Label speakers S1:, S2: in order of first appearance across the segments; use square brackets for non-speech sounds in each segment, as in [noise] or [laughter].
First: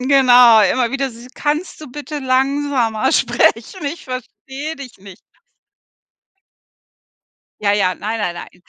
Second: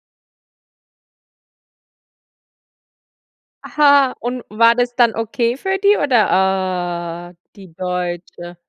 S1: Genau, immer wieder dieses: „Kannst du bitte langsamer sprechen? Ich
S2: Aha. Und
S1: verstehe
S2: war das
S1: dich
S2: dann
S1: nicht.“
S2: okay für die oder? Ah,
S1: Ja,
S2: die
S1: ja, nein, nein,
S2: Deutsche.
S1: nein.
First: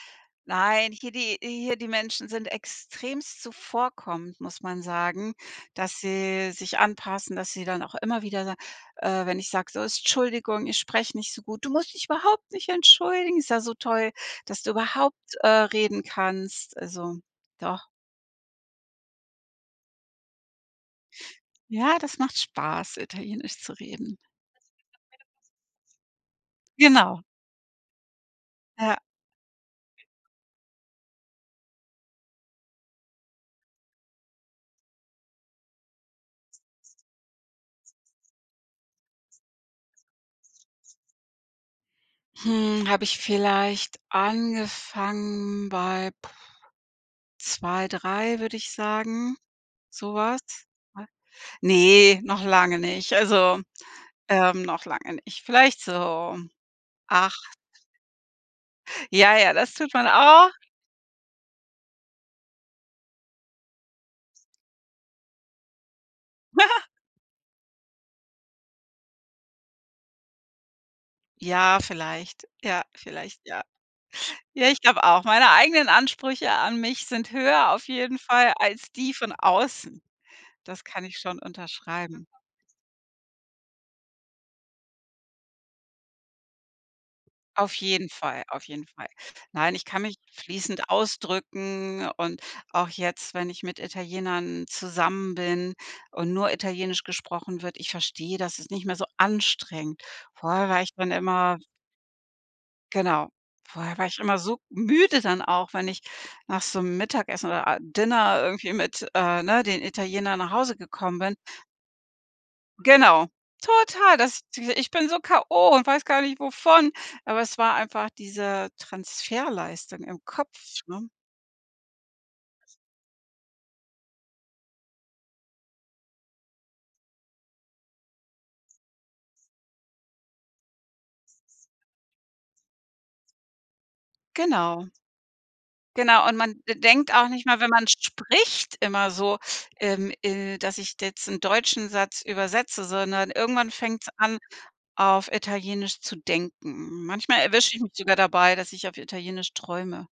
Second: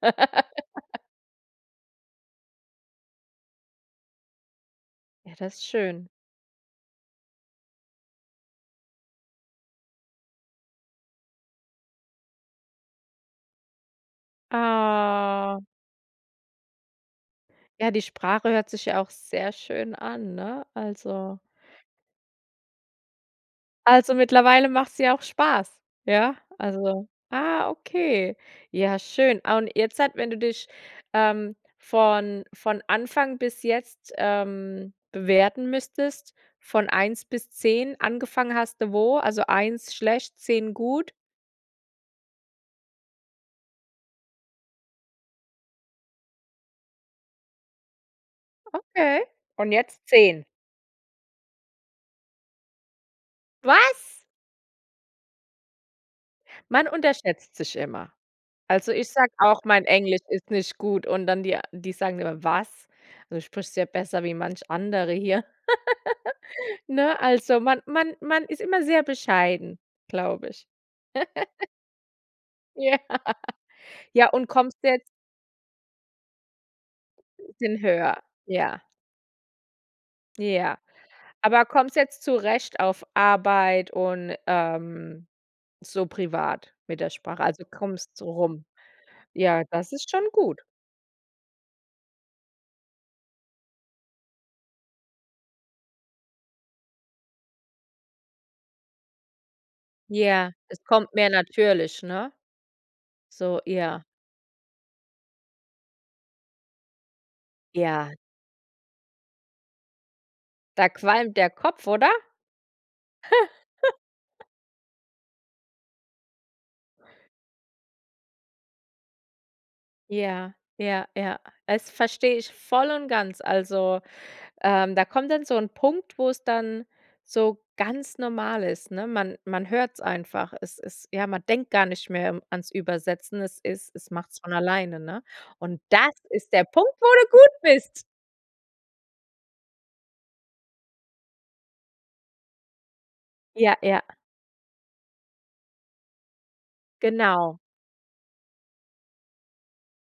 S1: Nein.
S2: [laughs]
S1: Hier die hier die Menschen sind extremst zuvorkommend, muss man sagen,
S2: Ja, das ist
S1: dass
S2: schön.
S1: sie sich anpassen, dass sie dann auch immer wieder sagen äh, wenn ich sage, so: „Tschuldigung, ich spreche nicht so gut. Du musst dich überhaupt nicht entschuldigen. Ist ja so toll, dass du überhaupt, äh,
S2: Ah.
S1: reden kannst.“ Also, doch.
S2: Ja, die Sprache hört sich ja auch sehr schön an, ne? Also
S1: Ja, das macht Spaß, Italienisch zu
S2: Also,
S1: reden.
S2: mittlerweile machts dir auch Spaß, ja? Also
S1: Genau.
S2: ah, okay,
S1: Ja.
S2: ja, schön. Ah. Und jetzt halt, wenn du dich, ähm, von von Anfang bis jetzt, ähm, bewerten müsstest, von 1 bis 10, angefangen hast du wo, also 1 schlecht, 10 gut.
S1: Hm. Habe ich vielleicht angefangen bei 2, 3, würde ich
S2: Okay.
S1: sagen,
S2: Und jetzt
S1: so was?
S2: 10?
S1: [unintelligible] Ne, noch lange nicht. Also,
S2: Was?
S1: ähm, noch lange nicht. Vielleicht so,
S2: Man unterschätzt
S1: 8.
S2: sich immer. Also, ich sage
S1: Ja, ja,
S2: auch,
S1: das
S2: mein
S1: tut man
S2: Englisch ist
S1: auch.
S2: nicht gut und dann die a die sagen immer: „Was? Also, du sprichst ja besser wie manch andere hier." [giggles]
S1: [giggles]
S2: Ne, also man man man ist immer sehr bescheiden, glaube ich. [chuckles]
S1: Ja, vielleicht, ja,
S2: Ja.
S1: vielleicht, ja.
S2: Ja, und
S1: Ja, ich
S2: kommst du jetzt
S1: glaube auch. Meine eigenen Ansprüche an mich sind
S2: 'n
S1: höher
S2: bisschen
S1: auf jeden
S2: höher,
S1: Fall
S2: ja.
S1: als die von außen.
S2: Ja.
S1: Das kann ich schon
S2: Aber kommst du jetzt
S1: unterschreiben.
S2: zurecht auf Arbeit und, ähm, so privat mit der Sprache? Also,
S1: Auf jeden
S2: kommst so
S1: Fall, auf
S2: rum?
S1: jeden Fall.
S2: Ja,
S1: Nein, ich
S2: das
S1: kann
S2: ist
S1: mich
S2: schon gut.
S1: fließend ausdrücken und auch jetzt, wenn ich mit Italienern zusammen bin und nur Italienisch gesprochen wird, ich verstehe das, dass ist nicht mehr so anstrengend.
S2: Ja,
S1: Vorher war
S2: es
S1: echt dann
S2: kommt mehr
S1: immer
S2: natürlich, ne?
S1: Genau.
S2: So
S1: Vorher
S2: ja.
S1: war ich immer so müde dann auch, wenn ich nach so 'nem Mittagessen oder, a
S2: Ja.
S1: Dinner irgendwie mit, äh, ne, den Italienern nach Hause
S2: Da
S1: gekommen bin
S2: qualmt der Kopf, oder?
S1: Genau.
S2: [giggles]
S1: Total, das diese ich bin so k.o. und weiß gar nicht wovon, aber es war einfach diese Transferleistung im
S2: Ja.
S1: Kopf,
S2: Ja,
S1: ne?
S2: ja. Das verstehe ich voll und ganz. Also, ähm, da kommt dann so 'n Punkt, wo es dann so ganz normal ist, ne? Man man hört es einfach. Es ist ja, man denkt gar nicht mehr ans Übersetzen. Es ist es machts von
S1: Genau.
S2: alleine, ne? Und das
S1: Genau. Und
S2: ist
S1: man
S2: der
S1: de
S2: Punkt, wo
S1: denkt auch
S2: du
S1: nicht mal,
S2: gut
S1: wenn man
S2: bist.
S1: spricht immer so, ähm, äh, dass ich jetzt 'n deutschen Satz übersetze, sondern irgendwann
S2: Ja, ja.
S1: fängts an, auf Italienisch zu denken. Manchmal
S2: Genau.
S1: erwische ich mich sogar dabei, dass ich auf Italienisch träume.